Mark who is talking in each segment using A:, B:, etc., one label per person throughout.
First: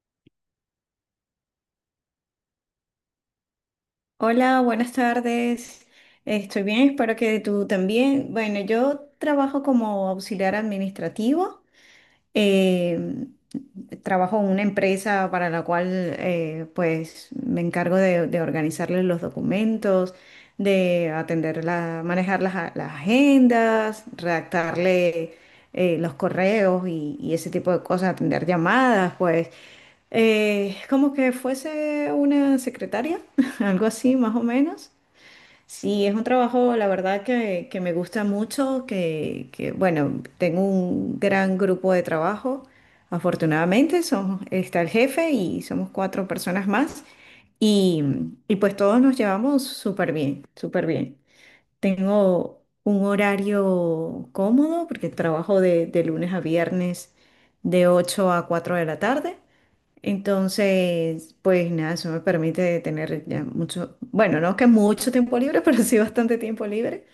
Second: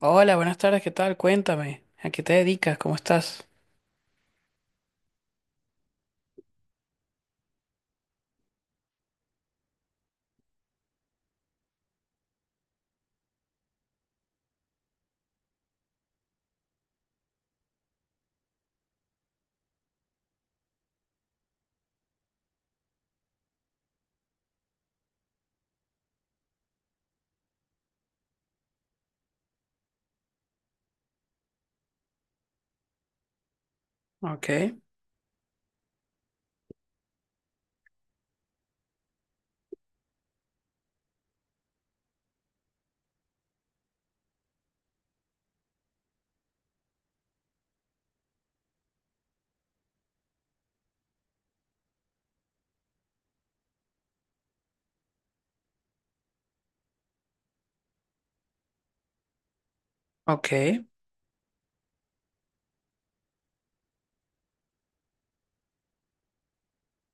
A: Hola, buenas tardes, ¿qué tal? Cuéntame, ¿a qué te dedicas? ¿Cómo estás?
B: Hola, buenas tardes. Estoy bien, espero que tú también. Bueno, yo trabajo como auxiliar administrativo. eh, Trabajo en una empresa para la cual pues me encargo de organizarles los documentos, de atender la, manejar las, las agendas, redactarle los correos y ese tipo de cosas, atender llamadas, pues como que fuese una secretaria, algo así más o
A: Ok,
B: menos. Sí, es un trabajo, la verdad, que me gusta mucho, que, bueno, tengo un gran grupo de trabajo. Afortunadamente, somos, está el jefe y somos cuatro personas más y, y pues todos nos llevamos súper bien, súper bien. Tengo un horario cómodo porque trabajo de lunes a viernes de 8 a 4 de la tarde.
A: ok.
B: Entonces, pues nada, eso me permite tener ya mucho, bueno, no que mucho tiempo libre, pero sí bastante tiempo libre.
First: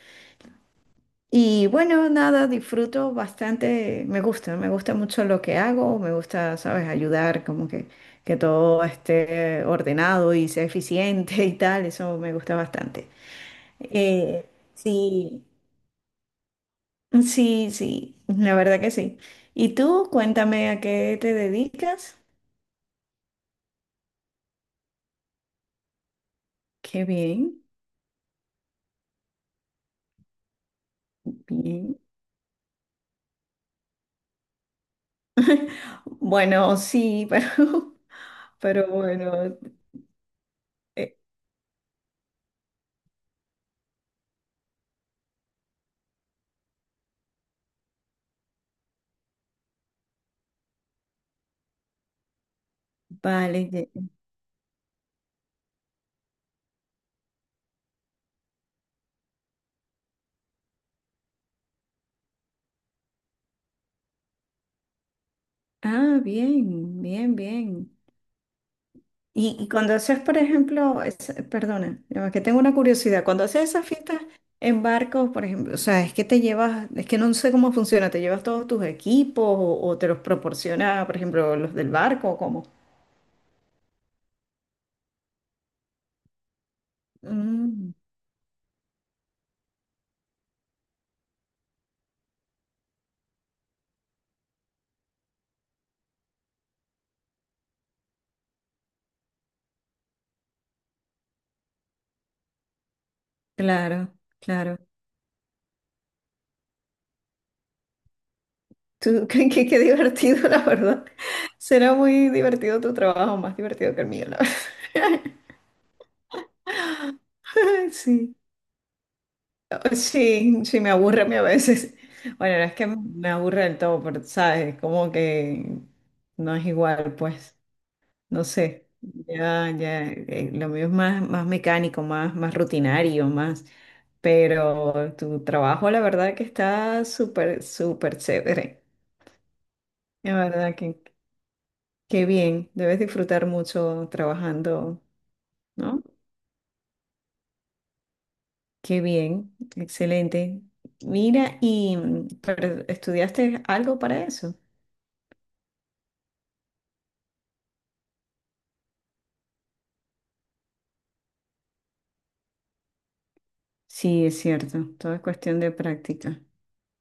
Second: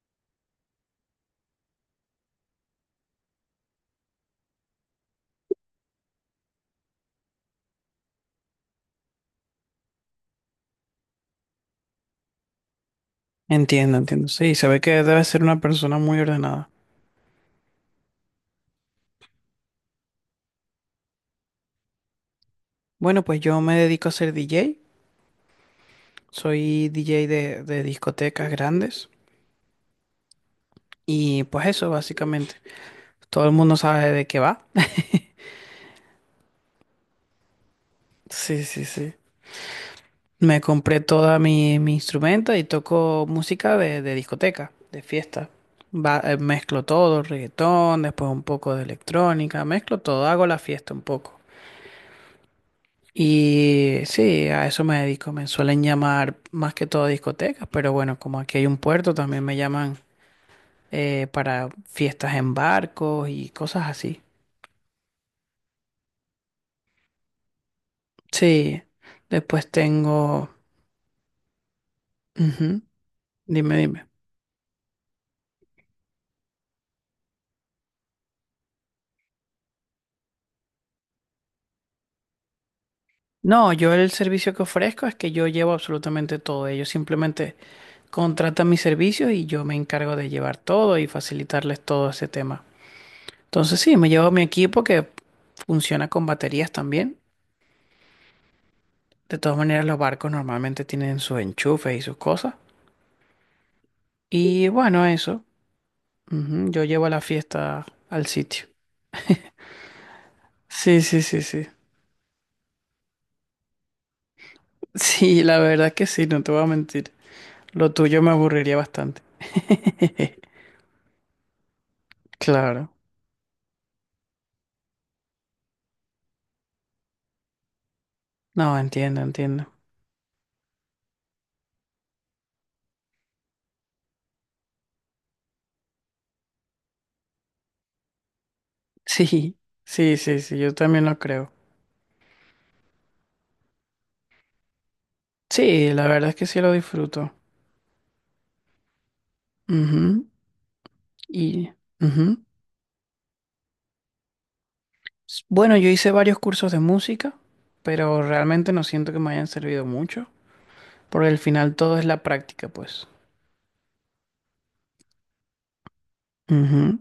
B: Y bueno, nada, disfruto bastante, me gusta mucho lo que hago, me gusta, sabes, ayudar, como que todo esté ordenado y sea eficiente y tal, eso me gusta bastante.
A: Entiendo, entiendo.
B: Eh,
A: Sí, se ve que debes ser
B: sí,
A: una persona muy ordenada.
B: sí, sí, la verdad que sí. Y tú, cuéntame a qué te dedicas.
A: Bueno, pues yo me dedico a ser DJ. Soy
B: Qué
A: DJ
B: bien,
A: de discotecas grandes. Y pues eso,
B: bien.
A: básicamente. Todo el mundo sabe de qué va.
B: Bueno, sí,
A: Sí, sí,
B: pero
A: sí.
B: bueno,
A: Me compré
B: eh,
A: toda mi instrumento y toco música de discoteca, de fiesta. Mezclo todo, reggaetón, después un poco de electrónica, mezclo todo, hago la fiesta un poco.
B: vale.
A: Y sí, a eso me dedico. Me suelen llamar más que todo discotecas, pero bueno, como aquí hay un puerto, también me llaman para fiestas en barcos y cosas así.
B: Ah, bien, bien, bien.
A: Sí,
B: Y
A: después
B: cuando haces, por
A: tengo.
B: ejemplo, perdona, no, es que tengo una
A: Ujú,
B: curiosidad, cuando haces
A: dime,
B: esas
A: dime.
B: fiestas en barcos, por ejemplo, o sea, es que te llevas, es que no sé cómo funciona, ¿te llevas todos tus equipos o te los proporciona, por ejemplo, los del barco o cómo?
A: No, yo el servicio que ofrezco es que yo llevo absolutamente todo. Ellos simplemente
B: Mm,
A: contratan mis servicios y yo me encargo de llevar todo y facilitarles todo ese tema. Entonces sí, me llevo mi equipo que funciona con baterías también. De todas maneras, los barcos normalmente tienen sus enchufes y sus cosas.
B: claro,
A: Y
B: claro.
A: bueno, eso. Ujú, yo llevo la fiesta al sitio.
B: Tú, qué, qué qué divertido, la
A: Sí,
B: verdad.
A: sí, sí, sí.
B: Será muy divertido tu trabajo, más divertido que el mío, la verdad.
A: Sí, la verdad es que sí, no te voy a mentir. Lo tuyo me
B: Sí.
A: aburriría bastante.
B: Sí, sí, me aburre a mí a veces. Bueno, no es que
A: Claro.
B: me aburre del todo, pero sabes, como que no es igual, pues, no
A: No,
B: sé.
A: entiendo,
B: Ya,
A: entiendo.
B: ya, lo mío es más, más mecánico, más, más rutinario, más. Pero tu trabajo, la verdad que está súper, súper chévere.
A: Sí, sí,
B: La
A: sí, sí, yo
B: verdad que
A: también lo creo.
B: qué bien. Debes disfrutar mucho trabajando,
A: Sí,
B: ¿no?
A: la verdad es que sí lo disfruto.
B: Qué bien,
A: Ujú.
B: excelente. Mira,
A: Y,
B: y
A: ujú.
B: pero, ¿estudiaste algo para eso?
A: Bueno, yo hice varios cursos de música, pero realmente no siento que me hayan servido mucho, porque al final todo es la práctica, pues.
B: Sí, es cierto. Todo es cuestión de práctica.
A: Ujú.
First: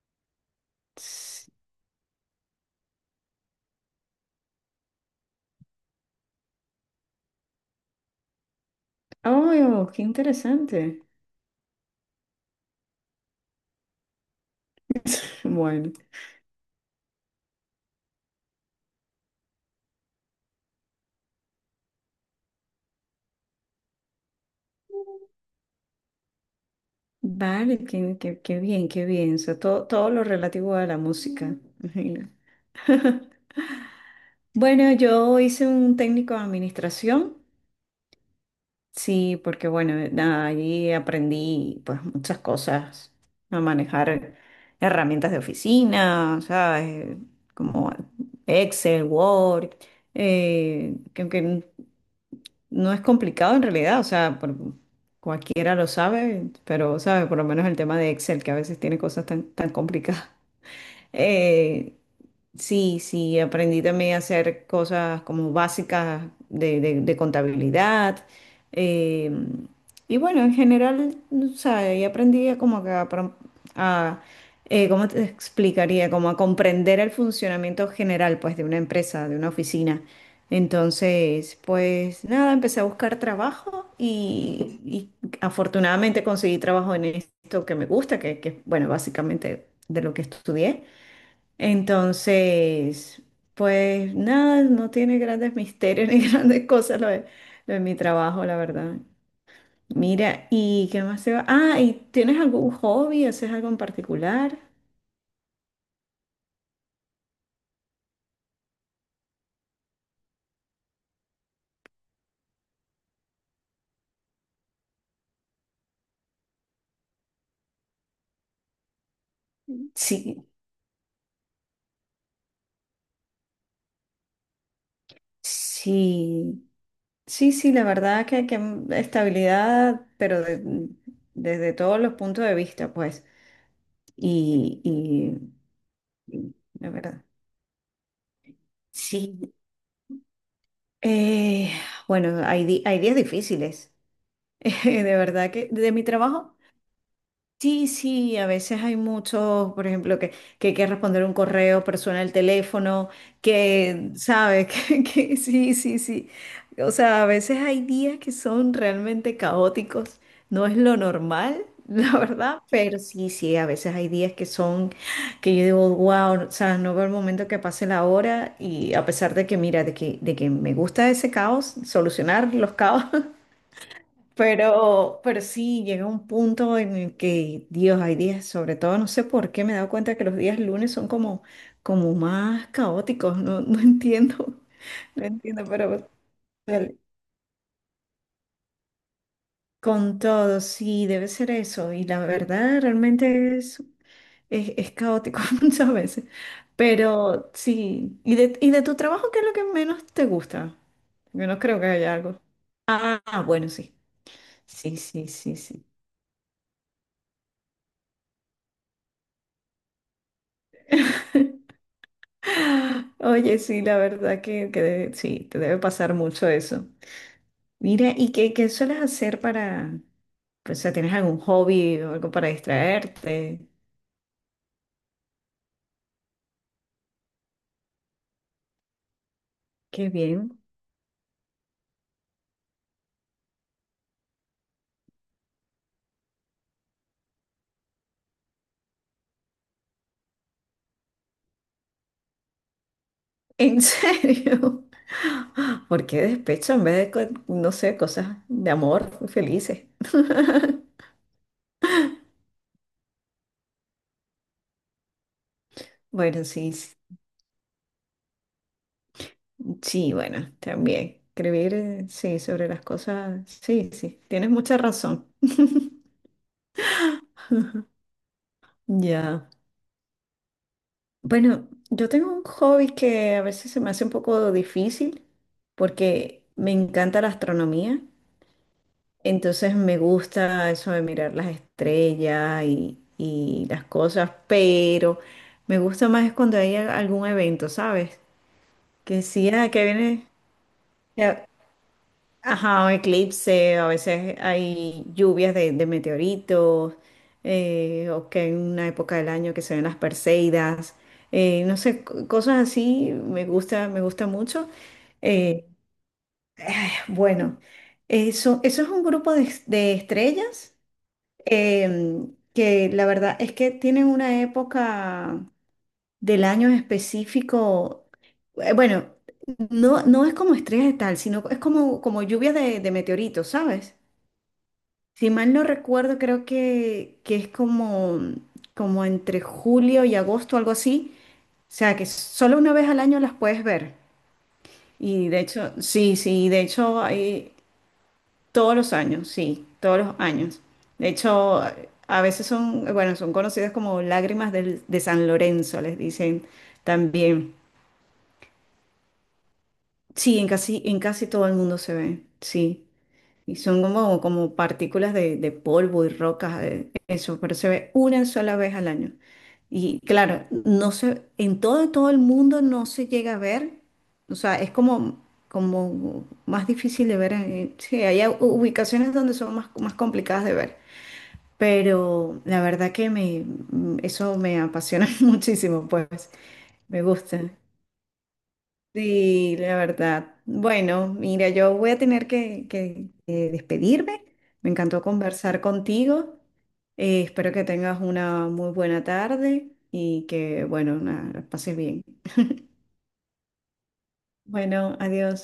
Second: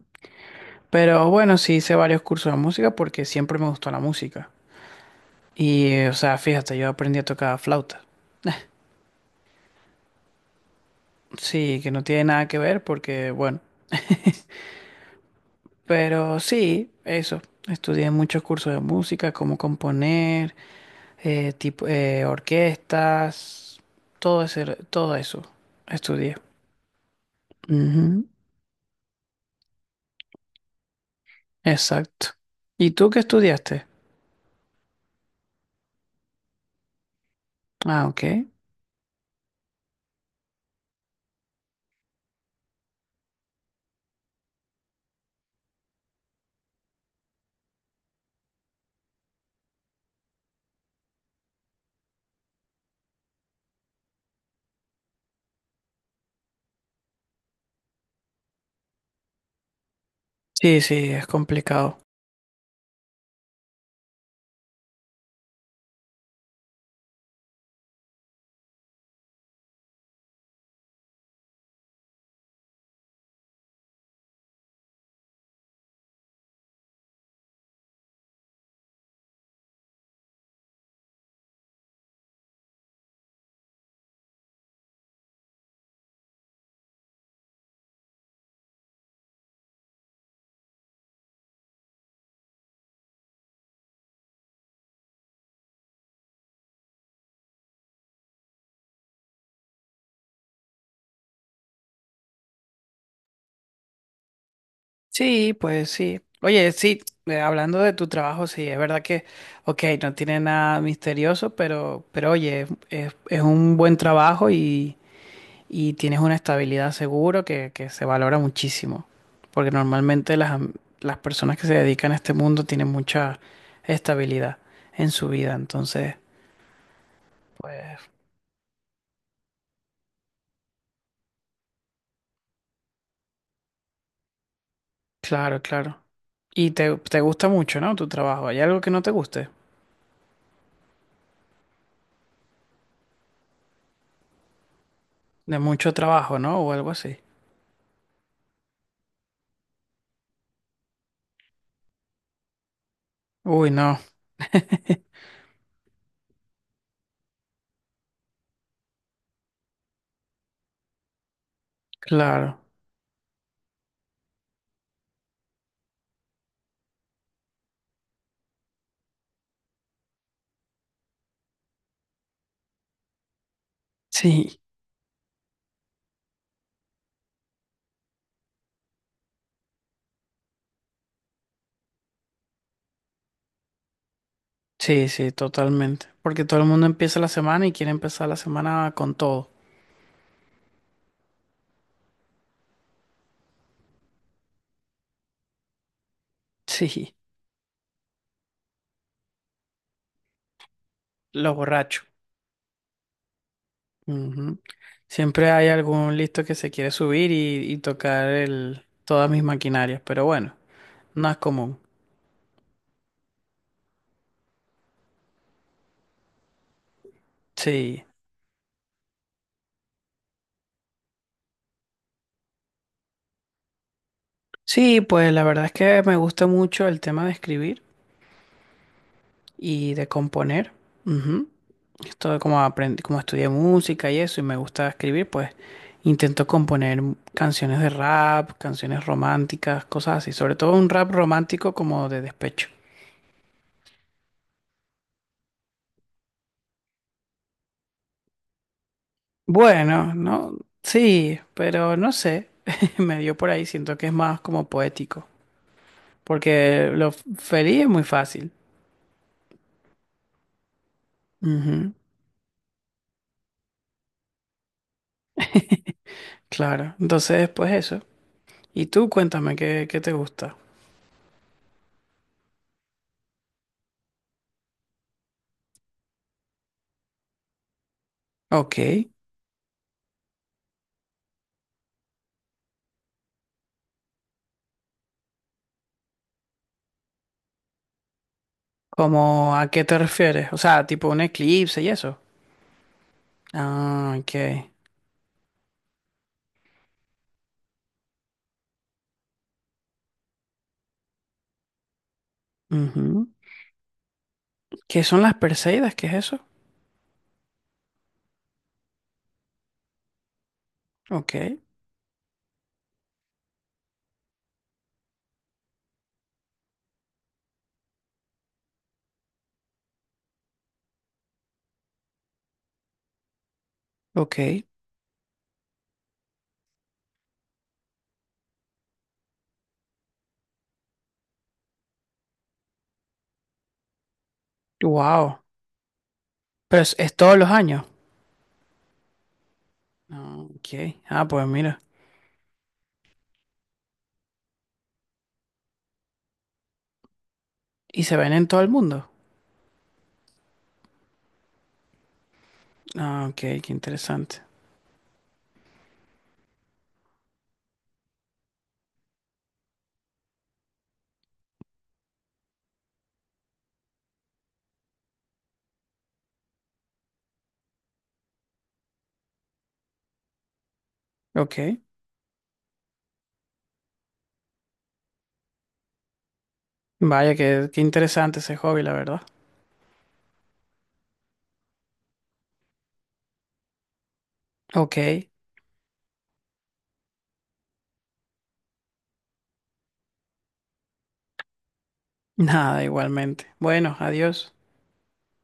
A: Pero
B: Sí.
A: bueno, sí hice varios cursos de música porque siempre me gustó la música. O sea, fíjate, yo aprendí a tocar flauta.
B: ¡Oh, qué interesante!
A: Sí, que no tiene nada que ver porque, bueno.
B: Bueno,
A: Pero sí, eso. Estudié muchos cursos de música, cómo componer, tipo, orquestas, todo eso estudié.
B: vale, qué,
A: Ujú,
B: qué bien, qué bien. O sea, todo, todo lo relativo a la música. Imagino.
A: exacto. ¿Y tú qué estudiaste?
B: Bueno, yo hice un técnico de administración.
A: Ah, ok.
B: Sí, porque bueno, nada, allí aprendí pues muchas cosas a manejar herramientas de oficina, ¿sabes? Como Excel, Word, que no es complicado en realidad, o sea, cualquiera lo sabe, pero, ¿sabes? Por lo menos el tema de Excel, que a veces tiene cosas tan, tan complicadas.
A: Sí, sí, es
B: Eh,
A: complicado.
B: sí, sí, aprendí también a hacer cosas como básicas de, de contabilidad. eh, y bueno, en general, o sea, ahí aprendí a como que a, a, ¿cómo te explicaría? Como a comprender el funcionamiento general, pues, de una empresa, de una oficina. Entonces, pues nada, empecé a buscar trabajo y afortunadamente conseguí trabajo en esto que me gusta, que, bueno, básicamente de lo que estudié. Entonces, pues nada, no tiene grandes misterios ni grandes cosas lo de mi trabajo, la verdad. Mira, ¿y qué más se va? Ah, ¿y tienes algún hobby? ¿Haces algo en particular?
A: Sí, pues sí. Oye, sí, hablando de tu trabajo, sí, es verdad que, ok, no tiene nada misterioso, pero oye, es un buen trabajo y tienes una estabilidad seguro que se valora muchísimo. Porque normalmente
B: Sí,
A: las personas que se dedican a este mundo tienen mucha estabilidad en su vida. Entonces,
B: sí, sí, sí, la
A: pues,
B: verdad que estabilidad, pero desde todos los puntos de vista, pues. Y,
A: claro,
B: y,
A: claro.
B: y
A: Y
B: la
A: te
B: verdad.
A: gusta mucho, ¿no? Tu trabajo. ¿Hay algo que no te
B: Sí.
A: guste?
B: Eh, bueno, hay, hay días difíciles, de verdad
A: De
B: que de
A: mucho
B: mi
A: trabajo,
B: trabajo.
A: ¿no? O algo así.
B: Sí, sí, a veces hay muchos, por ejemplo, que hay que responder un correo, persona el teléfono,
A: Uy, no,
B: que, ¿sabes? Que sí, sí, sí. O sea, a veces hay días que son realmente caóticos, no es lo normal, la
A: claro.
B: verdad, pero sí, sí, a veces hay días que son, que yo digo, wow, o sea, no veo el momento que pase la hora y a pesar de que, mira, de que me gusta ese caos, solucionar los caos,
A: Sí,
B: pero sí, llega un punto en el que, Dios, hay días, sobre todo, no sé por qué me he dado cuenta que los días lunes son como, como más caóticos, no, no entiendo,
A: sí,
B: no
A: sí,
B: entiendo,
A: totalmente.
B: pero
A: Porque todo el mundo
B: el-
A: empieza la semana y quiere empezar la semana con todo.
B: con todo, sí, debe ser eso. Y la verdad, realmente es caótico muchas veces.
A: Sí,
B: Pero sí, y de tu trabajo qué es lo que menos te gusta? Yo
A: los
B: no creo que
A: borrachos.
B: haya algo. Ah, bueno, sí.
A: Ujú.
B: Sí, sí,
A: Siempre
B: sí,
A: hay
B: sí.
A: algún listo que se quiere subir y tocar el, todas mis maquinarias, pero bueno, no es común.
B: Oye, sí, la verdad que sí, te debe pasar mucho eso.
A: Sí.
B: Mira, ¿y qué, qué sueles hacer para, pues, o sea, tienes algún hobby o algo para distraerte?
A: Sí, pues la verdad es que me gusta mucho el tema de escribir y de
B: Qué bien.
A: componer. Ujú. Esto como aprendí, como estudié música y eso, y me gusta escribir, pues intento componer canciones de rap, canciones románticas, cosas así, sobre todo un rap romántico como de despecho.
B: ¿En serio? ¿Por qué despecho en vez de, no sé, cosas de amor felices?
A: Bueno, no, sí, pero no sé, me dio por ahí, siento que es más como poético,
B: Bueno, sí,
A: porque feliz es muy fácil.
B: sí, bueno, también. Escribir,
A: Ujú,
B: sí, sobre las cosas, sí, sí, tienes mucha razón.
A: claro, entonces pues eso. Y tú
B: Ya.
A: cuéntame qué, qué te gusta.
B: Bueno, yo tengo un hobby que a veces se me hace un poco difícil porque me encanta la astronomía,
A: Ok,
B: entonces me gusta eso de mirar las estrellas y las cosas, pero me gusta más es cuando hay algún evento, ¿sabes? Que sí,
A: ¿cómo a
B: ah, que
A: qué te
B: viene,
A: refieres? O sea, tipo un eclipse y eso.
B: ajá, un eclipse, a
A: Ah, ok.
B: veces hay lluvias de meteoritos, o que en una época del año que se ven las Perseidas, no sé, cosas así
A: Ujú.
B: me gusta mucho.
A: ¿Qué son las
B: Eh,
A: Perseidas? ¿Qué es eso?
B: bueno, eso es un grupo de, de estrellas
A: Ok,
B: que la verdad es que tienen una época del año en específico, bueno, no, no es como estrellas de tal, sino es como, como lluvias de meteoritos, ¿sabes?
A: ok.
B: Si mal no recuerdo, creo que es como, como entre julio y agosto, algo así. O sea, que solo una vez al año las puedes ver. Y
A: Wow.
B: de hecho, sí, sí, de
A: Pero
B: hecho,
A: es todos los
B: hay
A: años.
B: todos los años, sí, todos los
A: Ah,
B: años.
A: ok.
B: De
A: Ah, pues
B: hecho,
A: mira.
B: a veces son, bueno, son conocidas como lágrimas de San Lorenzo, les dicen también.
A: ¿Y se ven en todo el mundo?
B: Sí, en casi todo el mundo se ve, sí.
A: Ah, ok,
B: Y
A: qué
B: son como,
A: interesante.
B: como partículas de polvo y rocas, eso, pero se ve una sola vez al año. Y claro, no se, en todo, todo el mundo no se llega a ver, o sea, es como, como más difícil de ver. Sí, hay ubicaciones donde son más, más complicadas de ver,
A: Ok.
B: pero la verdad que me, eso me apasiona muchísimo, pues me
A: Vaya,
B: gusta.
A: qué, qué interesante ese hobby, la verdad.
B: Sí, la verdad. Bueno, mira, yo voy a tener que, despedirme. Me
A: Ok.
B: encantó conversar contigo. Espero que tengas una muy buena tarde y que, bueno, nada, la pases bien.
A: Nada, igualmente. Bueno, adiós.
B: Bueno, adiós.